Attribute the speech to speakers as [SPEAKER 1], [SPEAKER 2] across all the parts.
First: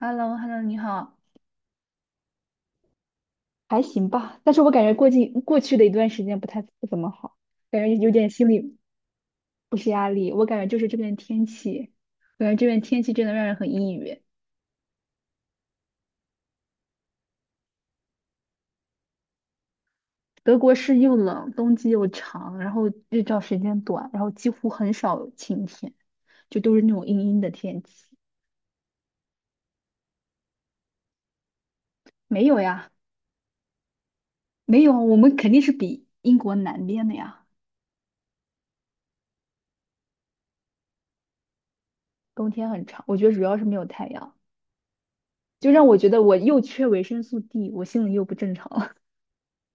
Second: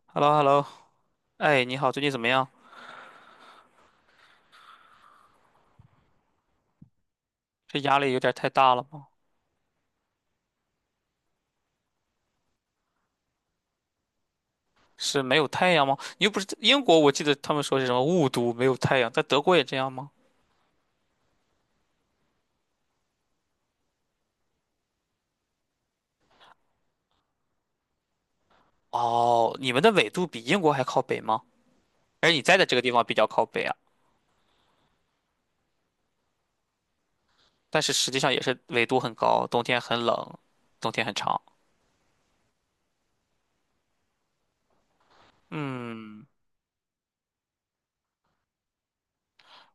[SPEAKER 1] h e l
[SPEAKER 2] h e
[SPEAKER 1] l
[SPEAKER 2] l l
[SPEAKER 1] o
[SPEAKER 2] o h e
[SPEAKER 1] h
[SPEAKER 2] l
[SPEAKER 1] e
[SPEAKER 2] l
[SPEAKER 1] l l o
[SPEAKER 2] o
[SPEAKER 1] 你好。
[SPEAKER 2] 哎，你好，最近怎么样？
[SPEAKER 1] 还行吧，但是我感觉过去的一段时间不怎么好，
[SPEAKER 2] 这
[SPEAKER 1] 感觉
[SPEAKER 2] 压
[SPEAKER 1] 有
[SPEAKER 2] 力有
[SPEAKER 1] 点
[SPEAKER 2] 点太
[SPEAKER 1] 心
[SPEAKER 2] 大
[SPEAKER 1] 理
[SPEAKER 2] 了吗？
[SPEAKER 1] 不是压力，我感觉就是这边天气，感觉这边天气真的让人很抑郁。
[SPEAKER 2] 是没有太阳吗？你又不是英国，我记得他们说是什么雾都没有太阳，在德国也这样吗？
[SPEAKER 1] 德国是又冷，冬季又长，然后日照时间短，然后几乎很少有晴天，就都是那种阴阴的天气。
[SPEAKER 2] 哦，你们的纬度比英国还靠北吗？而你
[SPEAKER 1] 没
[SPEAKER 2] 在
[SPEAKER 1] 有
[SPEAKER 2] 的这个
[SPEAKER 1] 呀，
[SPEAKER 2] 地方比较靠北啊，
[SPEAKER 1] 没有，我们肯定是比英国南边的呀，
[SPEAKER 2] 但是实际上也是纬度很高，冬天很冷，冬天很长。
[SPEAKER 1] 冬天很长。我觉得主要是没有太阳，就让我觉得
[SPEAKER 2] 嗯，
[SPEAKER 1] 我又缺维生素 D，我心里又不正常了。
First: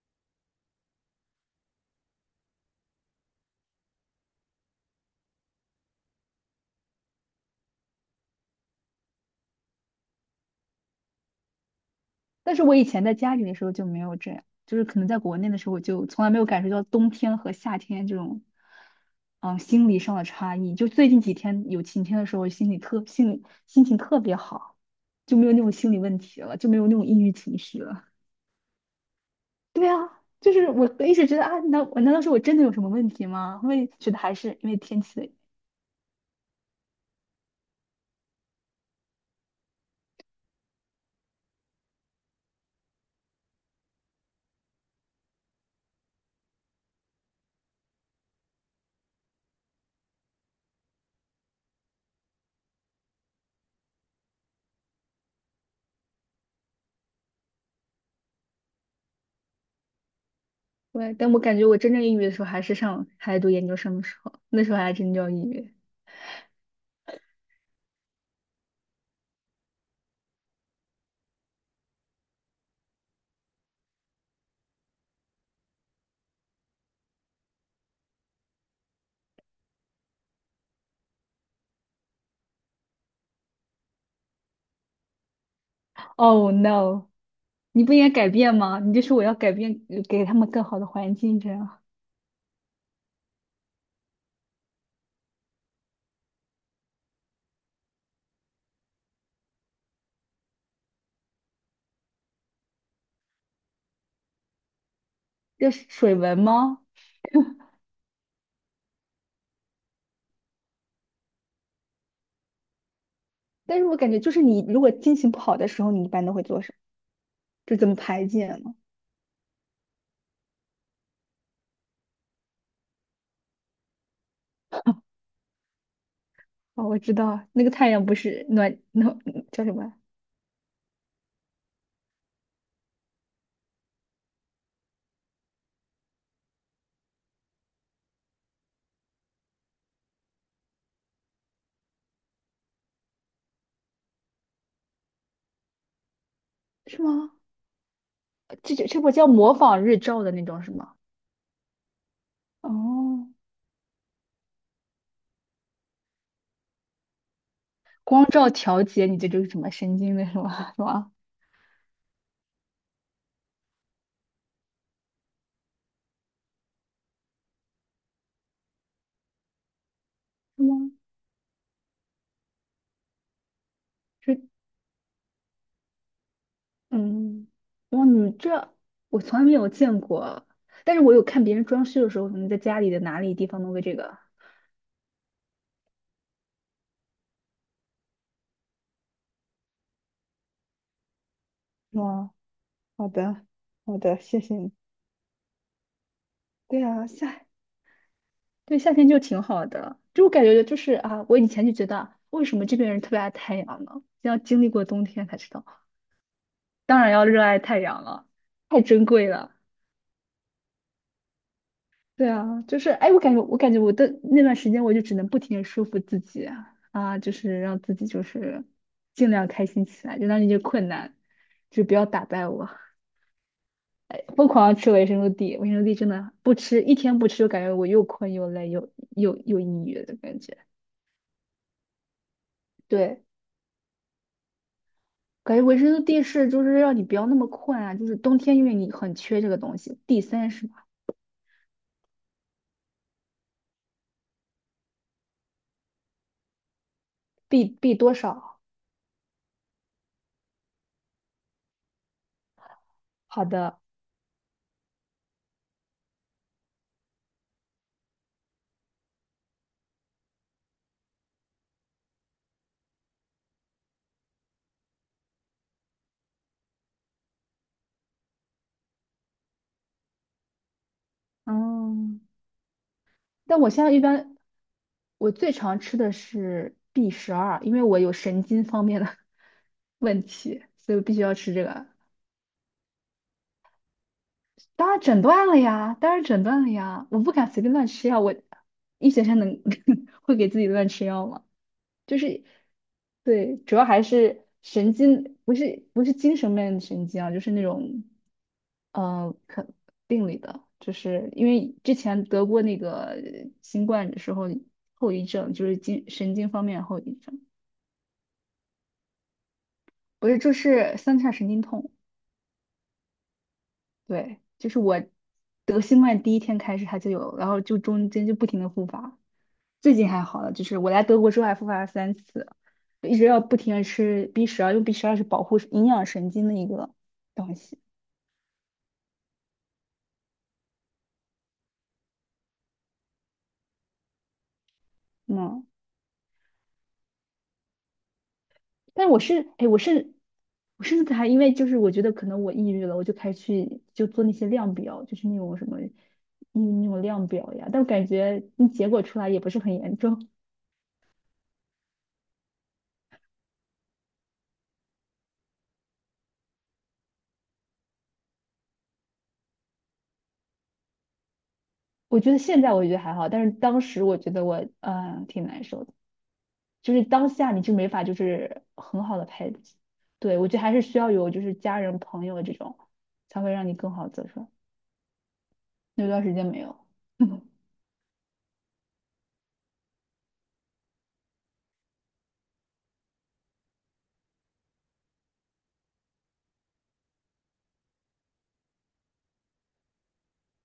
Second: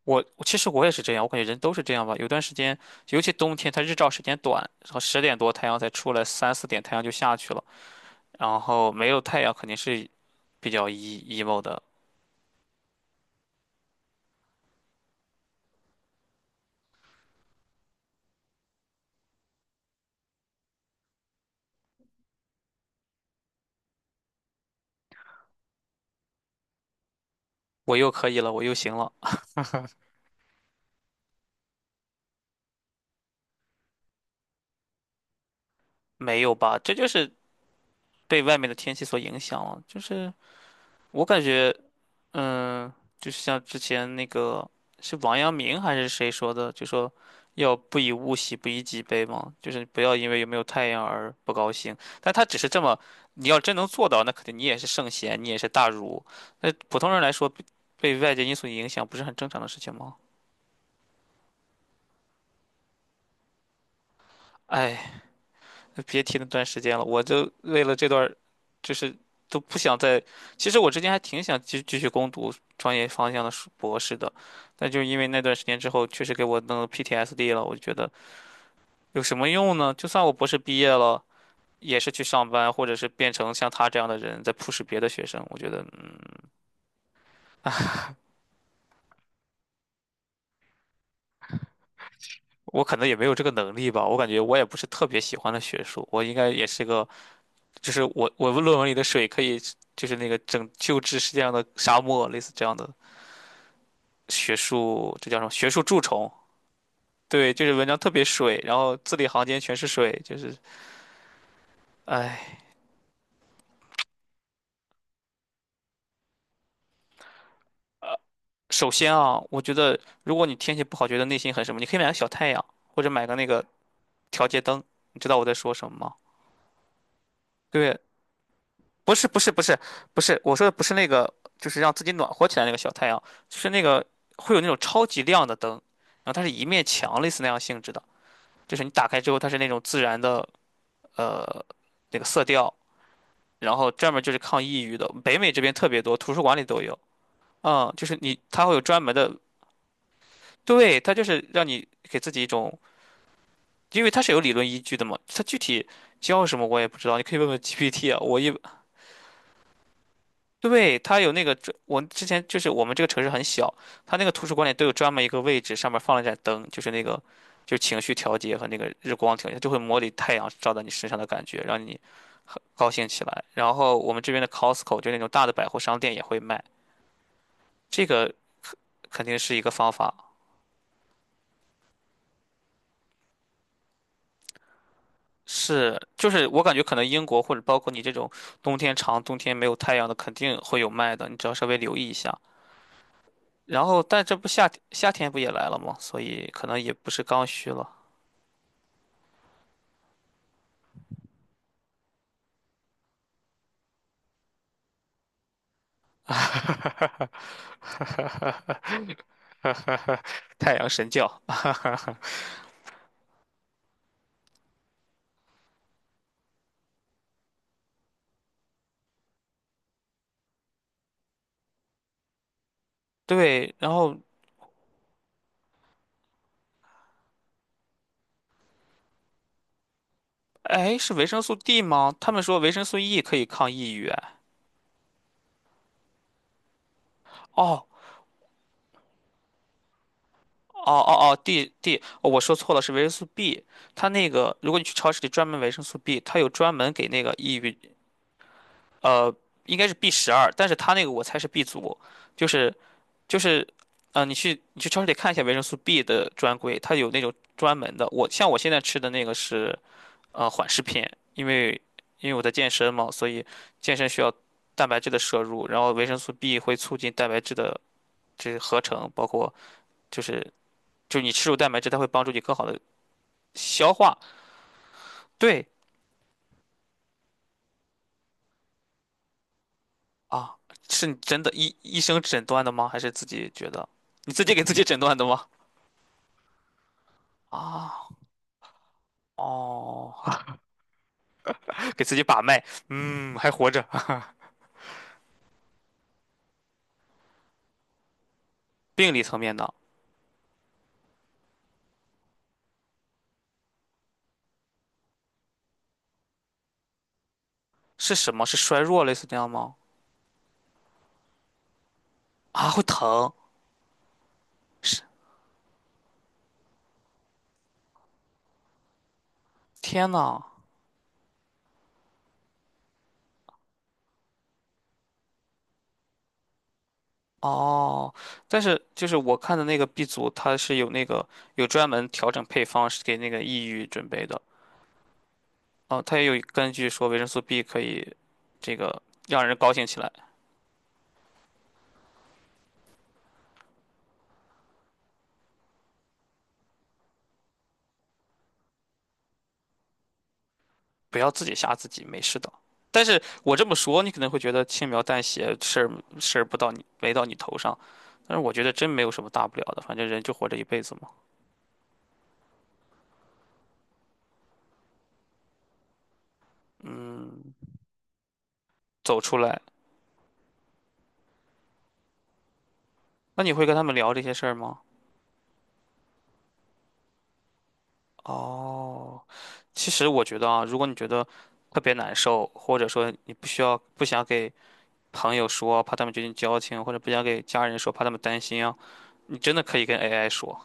[SPEAKER 2] 我其实我也是这样，我感觉人都是这样吧。有段时间，尤其冬天，它日照时间短，然后10点多太阳才出来，3、4点太阳就下去了。然后没有太阳肯定是比较 e emo 的。
[SPEAKER 1] 但是我以前在家里的时候就没有这样，就是可能在国内的时候，我就从来没有感受到冬天和夏天这种，心理上的差异。就最近几天有晴天的时候，心里心情特别好，就没有那种心理问题了，就没有那种抑郁情绪
[SPEAKER 2] 我
[SPEAKER 1] 了。
[SPEAKER 2] 又可以了，我又行了，
[SPEAKER 1] 对啊，就是我一直觉得啊，难道是我真的有什么问题吗？后面觉得还是因为天气的原因。
[SPEAKER 2] 没有吧？这就是被外面的天气所影响了。就是我感觉，嗯，就是像之前那个是王阳明还是谁说的，就说要不以物喜，不以己悲嘛，就是不要因为有没有太阳而不高兴。但他只是这么，你要真能做到，那肯定你也是圣贤，你也是大儒。那普通人来说，被外界因素影响不是很正常的事情吗？
[SPEAKER 1] 对，但我感觉我真正抑郁的时候还是上还在读研究生的时候，那时候还真
[SPEAKER 2] 哎。
[SPEAKER 1] 叫抑郁。
[SPEAKER 2] 别提那段时间了，我就为了这段儿就是都不想再。其实我之前还挺想继续攻读专业方向的硕博士的，但就是因为那段时间之后，确实给我弄 PTSD 了。我就觉得有什么用呢？就算我博士毕业了，也是去上班，或者是变成像他这样的人，在 push 别的学生。我觉得，
[SPEAKER 1] Oh no！你不应该改变吗？你就说我要改变，给他们更好的环境，这样。
[SPEAKER 2] 我可能也没有这个能力吧。我感觉我也不是特别喜欢的学术，我应该也是个，就是我论文里的水可以，就是那个拯救治世界上的沙漠，类似这样的。学术，这叫什么？学
[SPEAKER 1] 这
[SPEAKER 2] 术
[SPEAKER 1] 是
[SPEAKER 2] 蛀
[SPEAKER 1] 水
[SPEAKER 2] 虫。
[SPEAKER 1] 文吗？
[SPEAKER 2] 对，就是文章特别水，然后字里行间全是水，就是，唉。
[SPEAKER 1] 但是我感觉就是你如果心情不好的时候，你一般都会做什么？就怎么排解呢？
[SPEAKER 2] 首先啊，我觉得如果你天气不好，觉得内心很什么，你可以买个小太阳，或者买个那个调节灯。你知道我在说什么吗？
[SPEAKER 1] 哦，我知道，那个太
[SPEAKER 2] 对，
[SPEAKER 1] 阳不是暖
[SPEAKER 2] 不
[SPEAKER 1] 暖
[SPEAKER 2] 是不是不
[SPEAKER 1] 叫什
[SPEAKER 2] 是
[SPEAKER 1] 么？
[SPEAKER 2] 不是，我说的不是那个，就是让自己暖和起来那个小太阳，就是那个会有那种超级亮的灯，然后它是一面墙类似那样性质的，就是你打开之后，它是那种自然的呃那个色调，然后专门就是抗抑郁的，北美这边特别多，图书馆里都有。
[SPEAKER 1] 是吗？
[SPEAKER 2] 嗯，就是你，它会
[SPEAKER 1] 这
[SPEAKER 2] 有
[SPEAKER 1] 就
[SPEAKER 2] 专
[SPEAKER 1] 不
[SPEAKER 2] 门
[SPEAKER 1] 叫
[SPEAKER 2] 的，
[SPEAKER 1] 模仿日照的那种是吗？
[SPEAKER 2] 对，它就是让你给自己一种，
[SPEAKER 1] 哦，
[SPEAKER 2] 因为它是有理论依据的嘛，它具体教什么我也不知道，你可以问问 GPT 啊。
[SPEAKER 1] 光
[SPEAKER 2] 我一，
[SPEAKER 1] 照调节你这就是什么神经的是吗？是
[SPEAKER 2] 对，
[SPEAKER 1] 吗？
[SPEAKER 2] 它有那个专我之前就是我们这个城市很小，它那个图书馆里都有专门一个位置，上面放了一盏灯，就是那个就是情绪调节和那个日光调节，它就会模拟太阳
[SPEAKER 1] 是
[SPEAKER 2] 照在你
[SPEAKER 1] 吗？
[SPEAKER 2] 身上的感觉，让你高兴起来。然后我们这
[SPEAKER 1] 是。
[SPEAKER 2] 边的 Costco 就那种大的百货商店也会卖。
[SPEAKER 1] 嗯，
[SPEAKER 2] 这
[SPEAKER 1] 哇，你
[SPEAKER 2] 个
[SPEAKER 1] 这我
[SPEAKER 2] 肯定
[SPEAKER 1] 从来没
[SPEAKER 2] 是一
[SPEAKER 1] 有
[SPEAKER 2] 个方
[SPEAKER 1] 见
[SPEAKER 2] 法。
[SPEAKER 1] 过，但是我有看别人装修的时候，可能在家里的哪里地方弄个这个。
[SPEAKER 2] 是，就是我感觉可能英国或者包括你这种冬天长、冬天没有太阳的，肯定会有卖的，你只要稍微留意一
[SPEAKER 1] 哇，
[SPEAKER 2] 下。
[SPEAKER 1] 好的，
[SPEAKER 2] 然
[SPEAKER 1] 好
[SPEAKER 2] 后，
[SPEAKER 1] 的，
[SPEAKER 2] 但这
[SPEAKER 1] 谢
[SPEAKER 2] 不
[SPEAKER 1] 谢
[SPEAKER 2] 夏
[SPEAKER 1] 你。
[SPEAKER 2] 天夏天不也来了吗？所以可能
[SPEAKER 1] 对
[SPEAKER 2] 也
[SPEAKER 1] 啊，
[SPEAKER 2] 不是刚
[SPEAKER 1] 夏，
[SPEAKER 2] 需了。
[SPEAKER 1] 对，夏天就挺好的，就我感觉就是啊，我以前就觉得为什么这边人特别爱太阳呢？要经历过冬天才知道，当然要热爱太阳了，太 珍贵了。
[SPEAKER 2] 太阳神教，
[SPEAKER 1] 对啊，就是哎，我感觉我的那段时间，我就只能不停的说服自己啊，就是让自己就是尽量开心起来，就让那些困难就不要打败我。
[SPEAKER 2] 对，然后
[SPEAKER 1] 哎，疯狂地吃维生素 D，维生素 D 真的不吃一天不吃，就感觉我又困又累又抑郁的感觉。
[SPEAKER 2] 哎，是维生素 D 吗？他们说维生素 E
[SPEAKER 1] 对，
[SPEAKER 2] 可以抗抑郁，哎
[SPEAKER 1] 感觉维生素 D 是就是让你不要那么困
[SPEAKER 2] 哦，
[SPEAKER 1] 啊，就是冬天因为你很缺这个东西，D 三是吧
[SPEAKER 2] 哦哦哦，D，哦，我说错了，是维生素 B。它那个，如果你去超市里专门维生素 B，它有专门给那个抑
[SPEAKER 1] ？B
[SPEAKER 2] 郁，
[SPEAKER 1] 多少？
[SPEAKER 2] 呃，应该是 B12，但是它那个我猜是 B 族，就是就
[SPEAKER 1] 好
[SPEAKER 2] 是，
[SPEAKER 1] 的，
[SPEAKER 2] 你去超市里看一下维生素 B 的专柜，它有那种专门的。我像我现在吃的那个是缓释片，因为因为我在健身嘛，所以健身需要蛋白质的摄入，然后维生素 B 会促进蛋白质的这合成，包括就是。就是你吃入蛋白质，它会
[SPEAKER 1] 嗯。
[SPEAKER 2] 帮助你更好的
[SPEAKER 1] 但我现
[SPEAKER 2] 消
[SPEAKER 1] 在一
[SPEAKER 2] 化，
[SPEAKER 1] 般我最
[SPEAKER 2] 对
[SPEAKER 1] 常吃的是 B 十二，因为我有神经方面的 问
[SPEAKER 2] 啊，
[SPEAKER 1] 题，所以我
[SPEAKER 2] 是你
[SPEAKER 1] 必须要
[SPEAKER 2] 真的
[SPEAKER 1] 吃这
[SPEAKER 2] 医
[SPEAKER 1] 个。
[SPEAKER 2] 医生诊断的吗？还是自己觉得？你自己给自己
[SPEAKER 1] 当
[SPEAKER 2] 诊
[SPEAKER 1] 然
[SPEAKER 2] 断
[SPEAKER 1] 诊
[SPEAKER 2] 的吗？
[SPEAKER 1] 断了呀，当然诊断了呀，我不敢随便乱吃
[SPEAKER 2] 啊，
[SPEAKER 1] 药，我医学生能
[SPEAKER 2] 哦，
[SPEAKER 1] 会给自己乱吃药吗？
[SPEAKER 2] 给自
[SPEAKER 1] 就
[SPEAKER 2] 己把
[SPEAKER 1] 是
[SPEAKER 2] 脉，嗯，还
[SPEAKER 1] 对，
[SPEAKER 2] 活
[SPEAKER 1] 主
[SPEAKER 2] 着。
[SPEAKER 1] 要还 是神经，不是精神面的神经啊，就是那种
[SPEAKER 2] 病理
[SPEAKER 1] 呃，
[SPEAKER 2] 层面
[SPEAKER 1] 可
[SPEAKER 2] 的
[SPEAKER 1] 病理的，就是因为之前得过那个新冠的时候后遗症，就是精神经方面的后遗症，
[SPEAKER 2] 是什么？是衰弱类似这样吗？
[SPEAKER 1] 不是就是三叉神经痛。
[SPEAKER 2] 啊，会疼，
[SPEAKER 1] 对，就是
[SPEAKER 2] 是，
[SPEAKER 1] 我得新冠第一天开始它就有，然后就中间就不停的复发，最近
[SPEAKER 2] 天
[SPEAKER 1] 还好
[SPEAKER 2] 呐，
[SPEAKER 1] 了，就是我来德国之后还复发了三次，就一直要不停的吃 B 十二，因为 B 十二是保护营养神经的一个东西，
[SPEAKER 2] 哦，但是就是我看的那个 B 组，它是有那个有专门调整配方是给那个抑郁准备的，
[SPEAKER 1] 嗯，
[SPEAKER 2] 哦，它也有根据说维生素 B 可以这个
[SPEAKER 1] 但我
[SPEAKER 2] 让
[SPEAKER 1] 是，
[SPEAKER 2] 人
[SPEAKER 1] 哎，
[SPEAKER 2] 高
[SPEAKER 1] 我
[SPEAKER 2] 兴起来。
[SPEAKER 1] 是，我甚至还因为就是我觉得可能我抑郁了，我就开始去就做那些量表，就是那种什么，嗯，那种量表呀，但我感觉那结果出来也不是很严重。
[SPEAKER 2] 不要自己吓自己，没事的。但是我这么说，你可能会觉得轻描淡写，事儿不到你没到你头上，但是我觉得真没有什么大不了的，反正人就活这一辈子嘛。
[SPEAKER 1] 我觉得现在我觉得还好，但是当时我觉得我挺难受的，就是当下
[SPEAKER 2] 嗯，
[SPEAKER 1] 你就没法就是很好
[SPEAKER 2] 走
[SPEAKER 1] 的
[SPEAKER 2] 出
[SPEAKER 1] 陪
[SPEAKER 2] 来，
[SPEAKER 1] 自己。对，我觉得还是需要有就是家人朋友这种，才
[SPEAKER 2] 那
[SPEAKER 1] 会
[SPEAKER 2] 你会
[SPEAKER 1] 让你
[SPEAKER 2] 跟他
[SPEAKER 1] 更
[SPEAKER 2] 们
[SPEAKER 1] 好
[SPEAKER 2] 聊这
[SPEAKER 1] 走
[SPEAKER 2] 些
[SPEAKER 1] 出来。
[SPEAKER 2] 事儿吗？
[SPEAKER 1] 那段时间没有，
[SPEAKER 2] 哦，其实我觉得啊，如果你觉得特别难受，或者说你不需要不想给朋友说，怕他们觉得交情，或者不想给家人说，怕他们担心啊，你真的可以跟 AI 说。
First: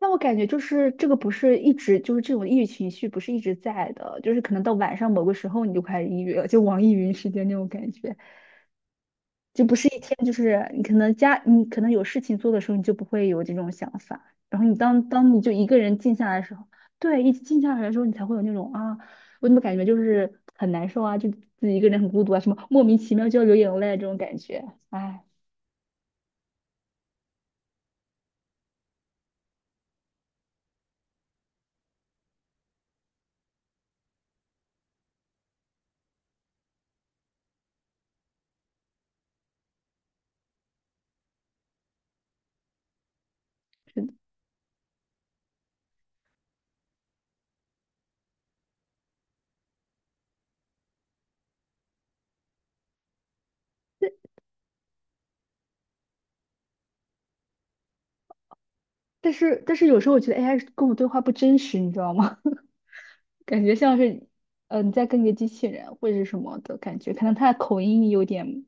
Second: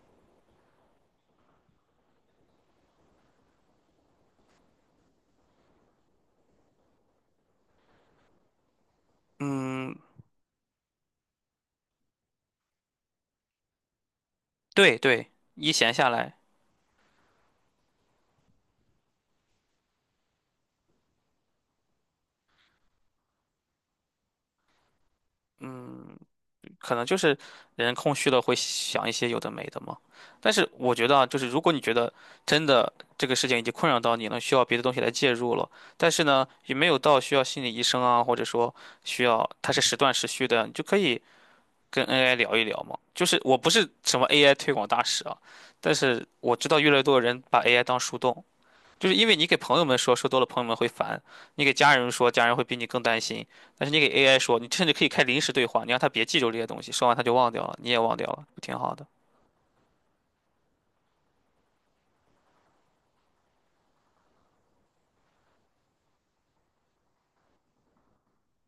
[SPEAKER 1] 那我感觉就是这个不是一直就是这种抑郁情绪不是一直在的，就是可能到晚上某个时候你就开始抑郁了，就网易云时间那种感觉。就不是
[SPEAKER 2] 嗯，
[SPEAKER 1] 一天，就是你可能家，你可能有事情做的时候，你就不会有这种想法。然后你
[SPEAKER 2] 对
[SPEAKER 1] 当
[SPEAKER 2] 对，
[SPEAKER 1] 当你就一
[SPEAKER 2] 一
[SPEAKER 1] 个
[SPEAKER 2] 闲
[SPEAKER 1] 人
[SPEAKER 2] 下
[SPEAKER 1] 静下
[SPEAKER 2] 来，
[SPEAKER 1] 来的时候，对，一静下来的时候，你才会有那种啊，我怎么感觉就是很难受啊，就自己一个人很孤独啊，什么莫名其妙就要流眼泪啊这种感觉，哎，
[SPEAKER 2] 嗯。可能就是人空虚了会想一些有的没的嘛。但是我觉得啊，就是如果你觉得真的这个事情已经困扰到你了，需要别的东西来介入了，但是呢，也没有到需要心理医生啊，或者说需要它是时断时续的，你就可以跟 AI 聊一聊嘛。就是我不是
[SPEAKER 1] 是的。
[SPEAKER 2] 什么 AI 推广大使啊，但是我知道越来越多的人把 AI 当树洞。就是因为你给朋友们说，说多了朋友们会烦；你给家人说，家人会比你更担心。但是你给 AI 说，你甚至可以开临时对话，你让他别记住这些东西，说完他就忘掉了，你也忘掉了，不挺好的？
[SPEAKER 1] 但是有时候我觉得 AI 跟我对话不真实，你知道吗？感觉像是，嗯，你在跟一个机器人或者是什么的感觉，可能他的口音有点，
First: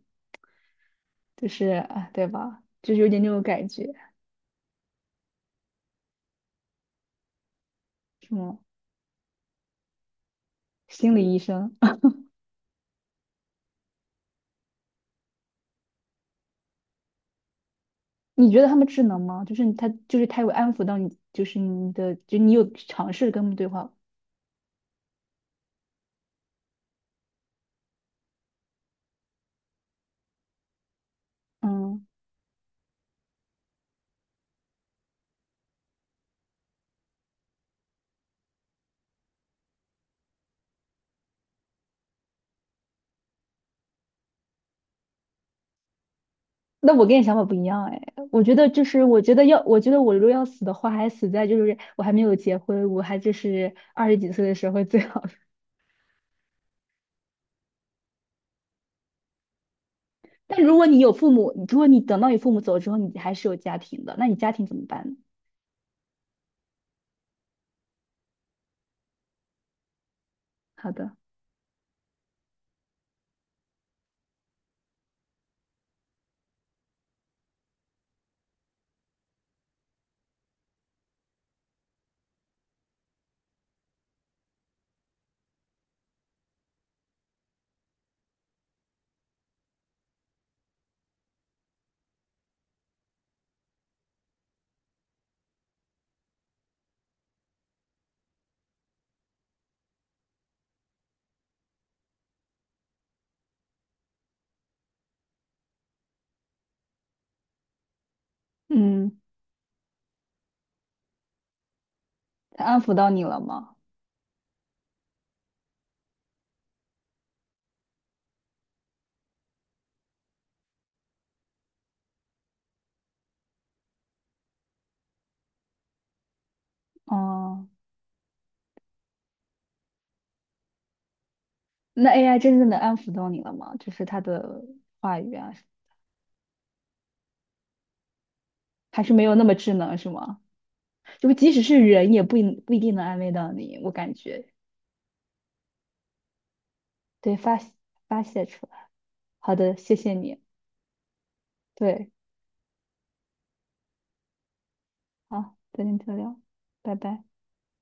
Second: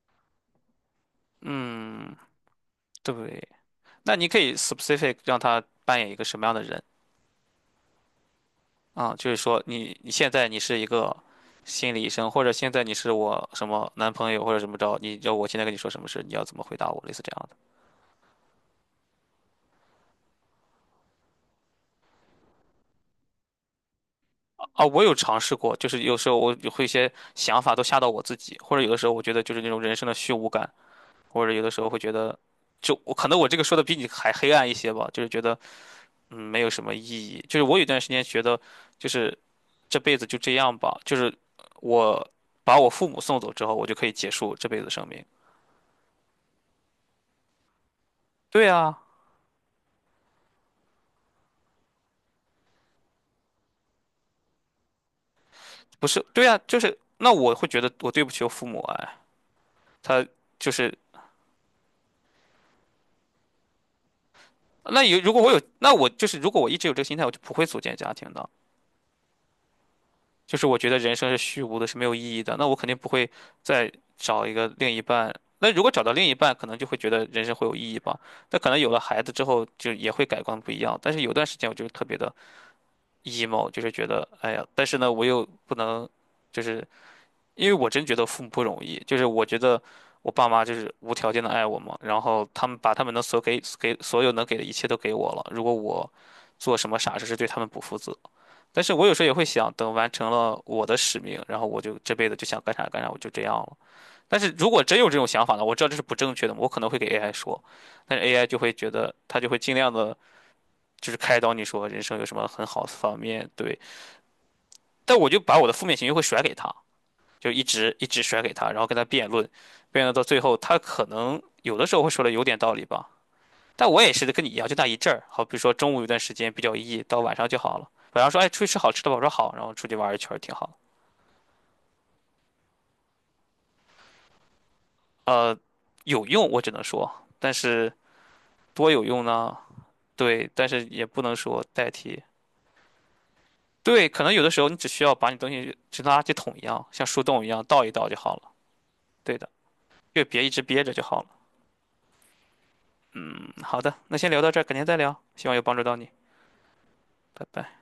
[SPEAKER 1] 就是啊，
[SPEAKER 2] 嗯，
[SPEAKER 1] 对吧？就是有点那种
[SPEAKER 2] 对。
[SPEAKER 1] 感觉，
[SPEAKER 2] 那你可以 specific 让他扮演一个什么样的人
[SPEAKER 1] 什么
[SPEAKER 2] 啊？就是说你现在你是一
[SPEAKER 1] 心
[SPEAKER 2] 个
[SPEAKER 1] 理医生。
[SPEAKER 2] 心理医生，或者现在你是我什么男朋友或者怎么着，你要我现在跟你说什么事，你要怎么回答我，类似这样的。
[SPEAKER 1] 你觉得他们智能吗？就是他，就是他有安抚到你，就是你的，就你有尝试跟他们对话。
[SPEAKER 2] 啊，我有尝试过，就是有时候我有会一些想法都吓到我自己，或者有的时候我觉得就是那种人生的虚无感。或者有的时候会
[SPEAKER 1] 嗯，
[SPEAKER 2] 觉得，就我可能我这个说的比你还黑暗一些吧，就是觉得没有什么意义。就是我有段时间觉得，就是这辈子就这样吧，就是我把我父母送走之后，我就可以结束这辈子生命。
[SPEAKER 1] 那我跟你想法不一样哎，我觉
[SPEAKER 2] 对
[SPEAKER 1] 得就
[SPEAKER 2] 啊，
[SPEAKER 1] 是，我觉得要，我觉得我如果要死的话，还死在就是我还没有结婚，我还就是二十几岁的时候会最好。
[SPEAKER 2] 不是，对啊，就是那我会觉得我对不起我父母哎，他
[SPEAKER 1] 但
[SPEAKER 2] 就
[SPEAKER 1] 如果
[SPEAKER 2] 是
[SPEAKER 1] 你有父母，如果你等到你父母走之后，你还是有家庭的，那你家庭怎么
[SPEAKER 2] 那
[SPEAKER 1] 办呢？
[SPEAKER 2] 有如果我有那我就是如果我一直有这个心态，我就不会组建家庭的。就是我觉
[SPEAKER 1] 好
[SPEAKER 2] 得人
[SPEAKER 1] 的，
[SPEAKER 2] 生是虚无的，是没有意义的，那我肯定不会再找一个另一半。那如果找到另一半，可能就会觉得人生会有意义吧。那可能有了孩子之后，就也会改观不一样。但是有段时间我就是特别的 emo，就是觉得哎呀，但是呢，我又不能，就是因为我真觉得父母不容易，就是我觉得我爸妈就是无条件的爱我嘛，然后他们把他们能所给给所有能给的一切都给我了，如果我做什么傻事是对他们不负责但是我有时候也会想，等完成了我的使命，然后我就这辈子就想干啥干啥，我就这样了。但是如果真有这种想法呢，我知道这是不正确的，我可能会给 AI 说，但是 AI 就会觉得，
[SPEAKER 1] 嗯，
[SPEAKER 2] 他就会尽量的，就是开导你说人生有什么
[SPEAKER 1] 他
[SPEAKER 2] 很
[SPEAKER 1] 安
[SPEAKER 2] 好的
[SPEAKER 1] 抚到
[SPEAKER 2] 方
[SPEAKER 1] 你了
[SPEAKER 2] 面，
[SPEAKER 1] 吗？
[SPEAKER 2] 对。但我就把我的负面情绪会甩给他，就一直一直甩给他，然后跟他辩论，辩论到最后，他可能有的时候会说的有点道理吧，但我也是跟你一样，就那一阵儿，好比如说中午有段时间比较 E，到晚上就
[SPEAKER 1] 哦，
[SPEAKER 2] 好了。晚上说，哎，出去吃好吃的吧，我说好，然后出去玩一圈儿挺好。
[SPEAKER 1] 那 AI 真正的安抚到你了吗？就是他的话语啊，
[SPEAKER 2] 呃，有用，我只能说，但是多
[SPEAKER 1] 还
[SPEAKER 2] 有
[SPEAKER 1] 是没
[SPEAKER 2] 用
[SPEAKER 1] 有那么
[SPEAKER 2] 呢？
[SPEAKER 1] 智能是吗？
[SPEAKER 2] 对，但是也不
[SPEAKER 1] 就
[SPEAKER 2] 能
[SPEAKER 1] 即使
[SPEAKER 2] 说
[SPEAKER 1] 是
[SPEAKER 2] 代
[SPEAKER 1] 人
[SPEAKER 2] 替。
[SPEAKER 1] 也不一定能安慰到你，我
[SPEAKER 2] 对，
[SPEAKER 1] 感
[SPEAKER 2] 可能有
[SPEAKER 1] 觉，
[SPEAKER 2] 的时候你只需要把你东西就跟垃圾桶一样，像树
[SPEAKER 1] 对，
[SPEAKER 2] 洞一样倒一倒就
[SPEAKER 1] 发
[SPEAKER 2] 好
[SPEAKER 1] 泄
[SPEAKER 2] 了。
[SPEAKER 1] 出来。
[SPEAKER 2] 对的，
[SPEAKER 1] 好的，谢谢
[SPEAKER 2] 就
[SPEAKER 1] 你。
[SPEAKER 2] 别一直憋着就好了。
[SPEAKER 1] 对，
[SPEAKER 2] 嗯，好的，那先聊到这儿，改天再聊，希望
[SPEAKER 1] 好，
[SPEAKER 2] 有帮助
[SPEAKER 1] 再
[SPEAKER 2] 到
[SPEAKER 1] 见，
[SPEAKER 2] 你，
[SPEAKER 1] 再聊，拜拜。
[SPEAKER 2] 拜拜。